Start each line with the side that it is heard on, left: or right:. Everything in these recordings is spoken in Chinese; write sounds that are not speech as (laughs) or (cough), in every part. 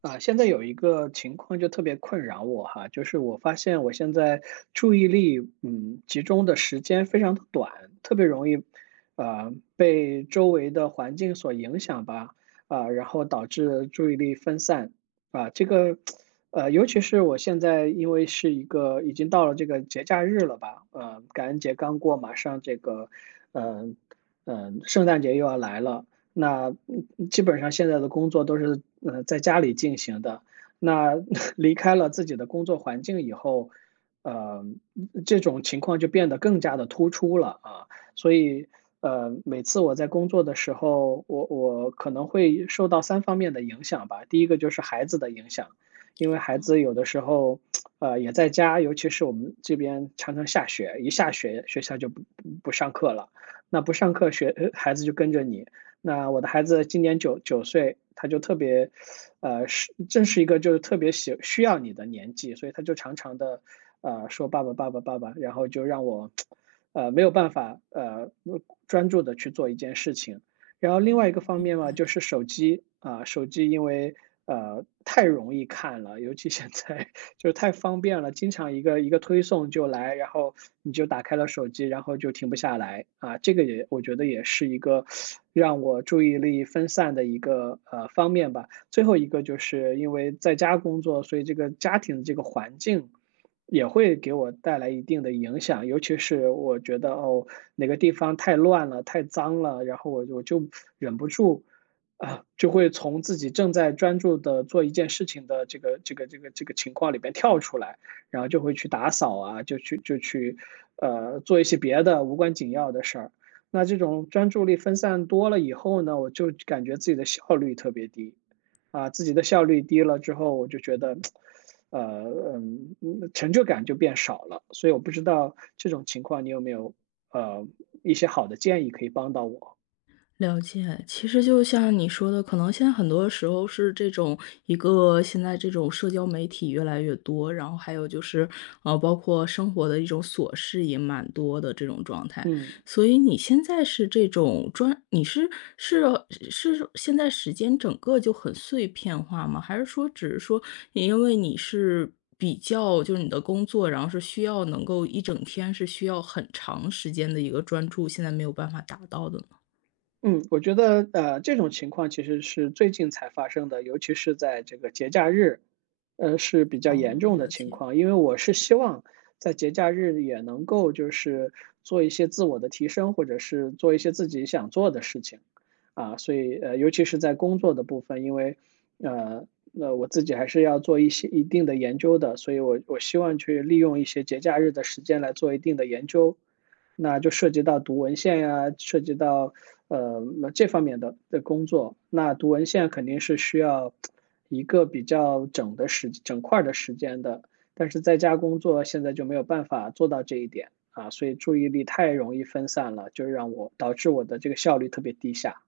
right: 啊，现在有一个情况就特别困扰我哈，就是我发现我现在注意力，集中的时间非常的短，特别容易，被周围的环境所影响吧，啊，然后导致注意力分散，啊，这个，尤其是我现在因为是一个已经到了这个节假日了吧，感恩节刚过，马上这个，嗯、圣诞节又要来了。那基本上现在的工作都是在家里进行的。那 (laughs) 离开了自己的工作环境以后，呃，这种情况就变得更加的突出了啊。所以每次我在工作的时候，我可能会受到三方面的影响吧。第一个就是孩子的影响，因为孩
left: 哦，
right: 子有的时候也在家，尤其是我们这边常常下雪，一下雪学校就不上课了。那不上课学，孩子就跟着你，那我的孩子今年九岁，他就特别，是正是一个就是特别需要你的年纪，所以他就常常的，说爸爸爸爸爸爸，然后就让我，没有办法，专注的去做一件事情。然后
left: 哦，
right: 另外一个方
left: 明
right: 面嘛，就是手机因为太容易看了，尤其现在就是太方便了，经常一个一个推送就来，然后你就打开了手机，然后就停不下来啊。这个也我觉得也是一个让我注意力分散的一个方面吧。最后一个就是因为在家工作，所以这个家庭的这个环境，也会给我带来一定的影响。尤其是我觉得哦，哪个地方太乱了、太脏了，然后我就忍不住啊，就会从自己正在专注的做一件事情的这个情况里边跳出来，然后就会去打扫啊，就去，做一些别的无关紧要的事儿。那这种专注力分散多了以后呢，我就感觉自己的效率特别低，啊，自己的效率低了之后，我就觉得，呃，成就感就变少了。所以我不知道这种情况你有没有呃一些好的建议可以帮到我？
left: 了解，其实就像你说的，可能现在很多时候是这种一个现在这种社交媒体越来越多，然后还有就是，包括生活的一种琐事也蛮多的这种状态。
right: 嗯。
left: 所以你现在是这种专，你是是是现在时间整个就很碎片化吗？还是说只是说因为你是比较就是你的工作，然后是需要能够一整天是需要很长时间的一个专注，现在没有办法达到的呢？
right: 嗯，我觉得这种情况其实是最近才发生的，尤其是在这个节假日，是比较严
left: 哦，
right: 重的
left: 了
right: 情
left: 解，
right: 况。因为我是希望在节假日也能够就是做一些自我的提升，或者是做一些自己想做的事情，啊，所以尤其是在工作的部分，因为那我自己还是要做一些一定的研究的，所以我希望去利用一些节假日的时间来做一定的研究。那就涉及到读文献呀、啊涉及到呃这方面的工作。那读文献肯定是需要一个比较整块的时间的，但是在家工作现在就没有办法做到这一点啊，所以注意力太容易分散了，就让我导致我的这个效率特别低下。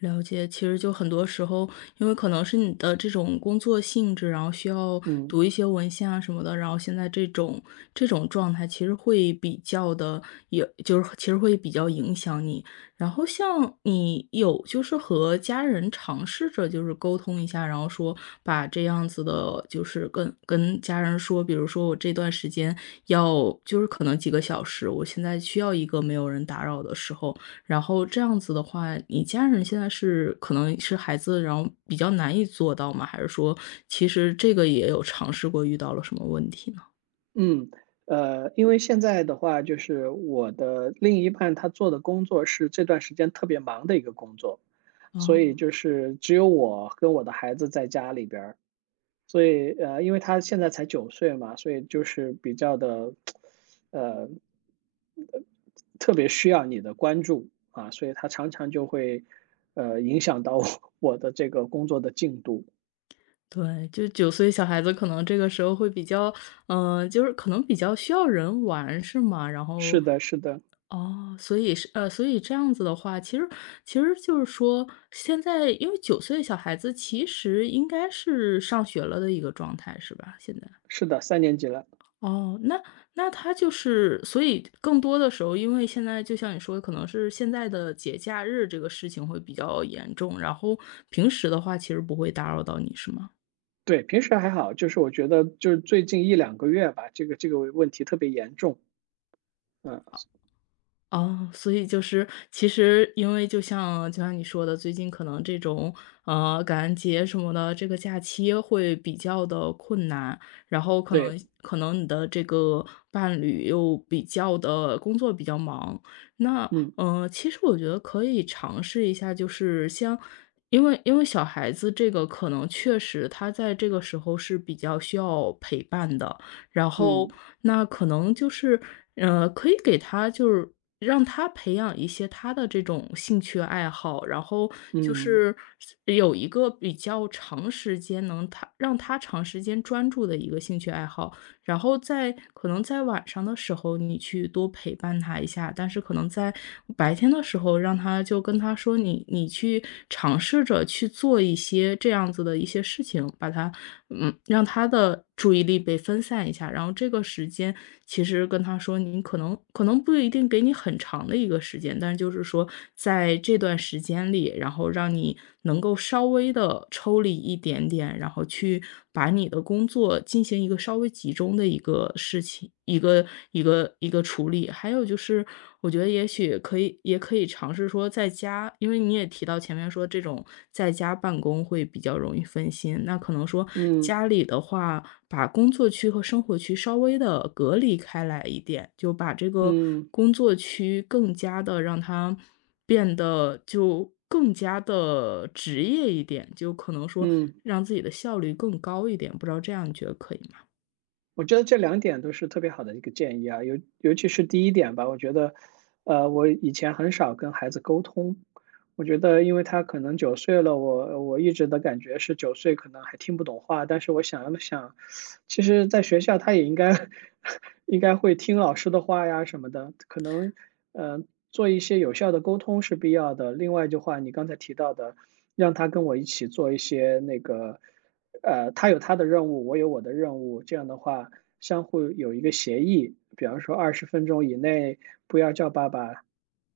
left: 了解。其实就很多时候，因为可能是你的这种工作性质，然后需要
right: 嗯。
left: 读一些文献啊什么的，然后现在这种这种状态其实会比较的，也就是其实会比较影响你。然后像你有就是和家人尝试着就是沟通一下，然后说把这样子的，就是跟家人说，比如说我这段时间要就是可能几个小时，我现在需要一个没有人打扰的时候，然后这样子的话，你家人现在是可能是孩子，然后比较难以做到吗？还是说其实这个也有尝试过，遇到了什么问题呢？
right: 嗯，因为现在的话，就是我的另一半他做的工作是这段时间特别忙的一个工作，所以
left: 哦，
right: 就是只有我跟我的孩子在家里边儿，所以因为他现在才九岁嘛，所以就是比较的，呃，特别需要你的关注啊，所以他常常就会影响到我 (laughs) 我的这个工作的进度。
left: 对，就九岁小孩子可能这个时候会比较嗯，就是可能比较需要人玩是吗？然
right: 是
left: 后
right: 的，是的，
left: 哦，所以是所以这样子的话，其实就是说现在因为九岁小孩子其实应该是上学了的一个状态是吧？现在。
right: 是的，三年级了。
left: 哦，那他就是所以更多的时候，因为现在就像你说的，可能是现在的节假日这个事情会比较严重，然后平时的话其实不会打扰到你，是吗？
right: 对，平时还好，就是我觉得就是最近一两个月吧，这个这个问题特别严重，嗯，
left: 哦，所以就是其实因为就像你说的，最近可能这种，感恩节什么的，这个假期会比较的困难，然后可
right: 对，
left: 能可能你的这个伴侣又比较的工作比较忙。那，
right: 嗯，
left: 其实我觉得可以尝试一下，就是像因为小孩子这个可能确实他在这个时候是比较需要陪伴的，然后
right: 嗯，
left: 那可能就是，可以给他就是让他培养一些他的这种兴趣爱好，然后就
right: 嗯，
left: 是有一个比较长时间能他让他长时间专注的一个兴趣爱好。然后在可能在晚上的时候，你去多陪伴他一下，但是可能在白天的时候，让他就跟他说你去尝试着去做一些这样子的一些事情，把他嗯，让他的注意力被分散一下，然后这个时间其实跟他说，你可能不一定给你很长的一个时间，但是就是说在这段时间里，然后让你能够稍微的抽离一点点，然后去把你的工作进行一个稍微会集中的一个事情，一个处理。还有就是，我觉得也许可以，也可以尝试说在家，因为你也提到前面说这种在家办公会比较容易分心，那可能说
right: 嗯，
left: 家里的话，把工作区和生活区稍微的隔离开来一点，就把这个
right: 嗯，嗯
left: 工作区更加的让它变得就更加的职业一点，就可能说
right: 嗯，
left: 让自己的效率更高一点，不知道这样你觉得可以吗？
right: 我觉得这两点都是特别好的一个建议啊，尤其是第一点吧，我觉得，我以前很少跟孩子沟通，我觉得因为他可能九岁了，我一直的感觉是九岁可能还听不懂话，但是我想了想，其实在学校他也应该 (laughs) 应该会听老师的话呀什么的，可能呃做一些有效的沟通是必要的。另外就话你刚才提到的，让他跟我一起做一些那个。他有他的任务，我有我的任务，这样的话相互有一个协议，比方说20分钟以内不要叫爸爸，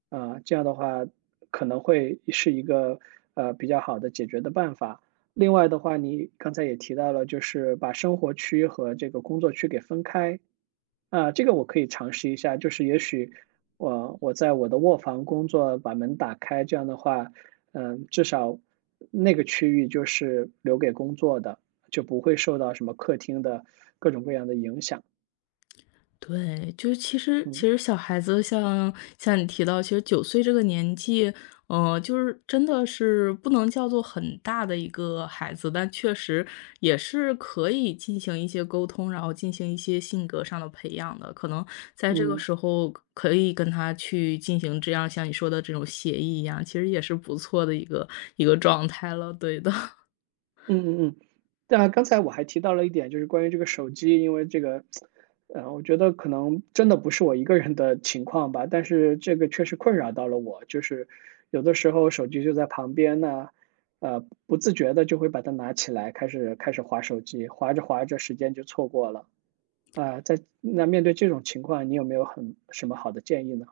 right: 啊、这样的话可能会是一个比较好的解决的办法。另外的话，你刚才也提到了，就是把生活区和这个工作区给分开，啊，这个我可以尝试一下，就是也许我在我的卧房工作，把门打开，这样的话，嗯，至少那个区域就是留给工作的，就不会受到什么客厅的各种各样的影响。
left: 对，就是其实
right: 嗯
left: 其实小孩子像像你提到，其实九岁这个年纪，就是真的是不能叫做很大的一个孩子，但确实也是可以进行一些沟通，然后进行一些性格上的培养的。可能在这个
right: 嗯。
left: 时候可以跟他去进行这样像你说的这种协议一样，其实也是不错的一个状态了，对的。
right: 嗯嗯嗯，那刚才我还提到了一点，就是关于这个手机，因为这个，我觉得可能真的不是我一个人的情况吧，但是这个确实困扰到了我，就是有的时候手机就在旁边呢，不自觉的就会把它拿起来，开始划手机，划着划着时间就错过了啊，在那面对这种情况，你有没有很什么好的建议呢？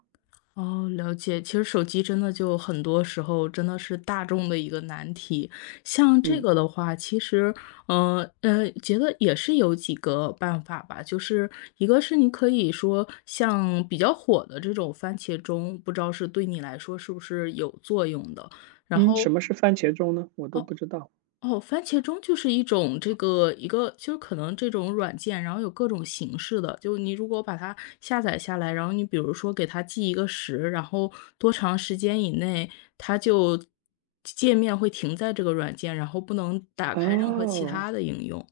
left: 哦，了解。其实手机真的就很多时候真的是大众的一个难题。像这
right: 嗯
left: 个的话，其实，觉得也是有几个办法吧。就是一个是你可以说像比较火的这种番茄钟，不知道是对你来说是不是有作用的。然
right: 嗯，什
left: 后，
right: 么是番茄钟呢？我都
left: 哦，
right: 不知道。
left: 哦，番茄钟就是一种这个一个就是可能这种软件，然后有各种形式的。就你如果把它下载下来，然后你比如说给它记一个时，然后多长时间以内，它就界面会停在这个软件，然后不能打开任何其
right: 哦
left: 他的应用。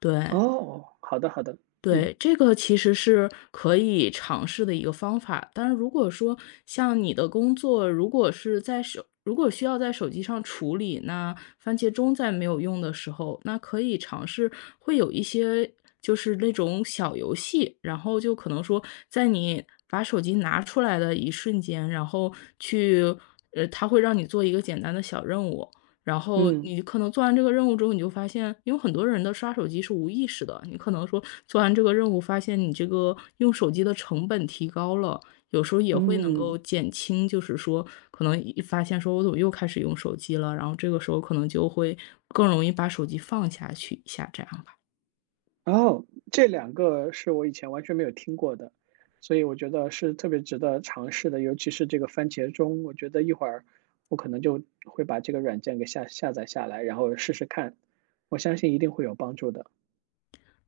left: 对。
right: 哦，好的好的，嗯
left: 对，这个其实是可以尝试的一个方法。但是如果说像你的工作，如果是在手如果需要在手机上处理，那番茄钟在没有用的时候，那可以尝试会有一些就是那种小游戏，然后就可能说在你把手机拿出来的一瞬间，然后去它会让你做一个简单的小任务，然后
right: 嗯。
left: 你可能做完这个任务之后，你就发现，因为很多人的刷手机是无意识的，你可能说做完这个任务，发现你这个用手机的成本提高了，有时候也会能
right: 嗯，
left: 够减轻，就是说可能一发现说我怎么又开始用手机了，然后这个时候可能就会更容易把手机放下去一下，这样。
right: 哦，这两个是我以前完全没有听过的，所以我觉得是特别值得尝试的，尤其是这个番茄钟，我觉得一会儿我可能就会把这个软件给下载下来，然后试试看，我相信一定会有帮助的。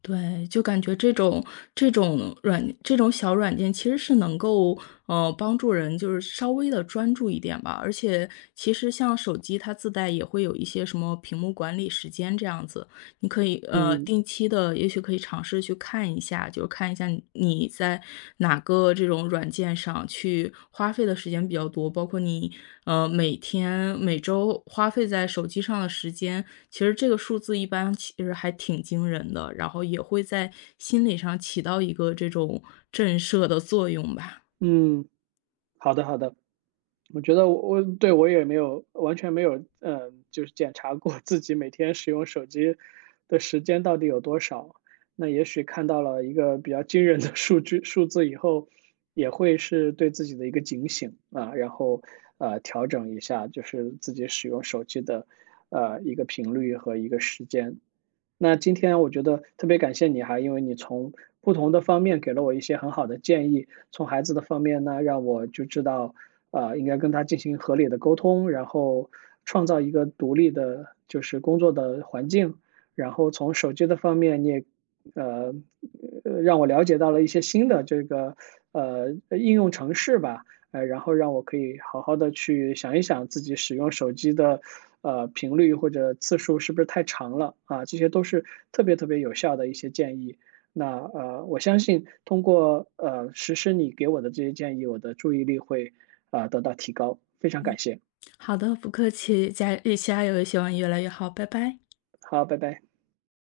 left: 对，就感觉这种小软件其实是能够，帮助人就是稍微的专注一点吧。而且其实像手机它自带也会有一些什么屏幕管理时间这样子，你可以
right: 嗯
left: 定期的，也许可以尝试去看一下，就是看一下你在哪个这种软件上去花费的时间比较多，包括你每天每周花费在手机上的时间，其实这个数字一般其实还挺惊人的，然后也会在心理上起到一个这种震慑的作用吧。
right: 嗯，好的好的，我觉得我对我也没有完全没有，就是检查过 (laughs) 自己每天使用手机的时间到底有多少。那也许看到了一个比较惊人的数据数字以后，也会是对自己的一个警醒啊，然后调整一下，就是自己使用手机的一个频率和一个时间。那今天我觉得特别感谢你哈，因为你从不同的方面给了我一些很好的建议。从孩子的方面呢，让我就知道，应该跟他进行合理的沟通，然后创造一个独立的，就是工作的环境。然后从手机的方面，你也，呃，让我了解到了一些新的这个，呃，应用程式吧。然后让我可以好好的去想一想自己使用手机的，频率或者次数是不是太长了，啊，这些都是特别特别有效的一些建议。那，我相信通过，实施你给我的这些建议，我的注意力会啊，得到提高，非常感谢，
left: 好的，不客气，加油，希望你越来越好，拜拜。
right: 好，拜拜。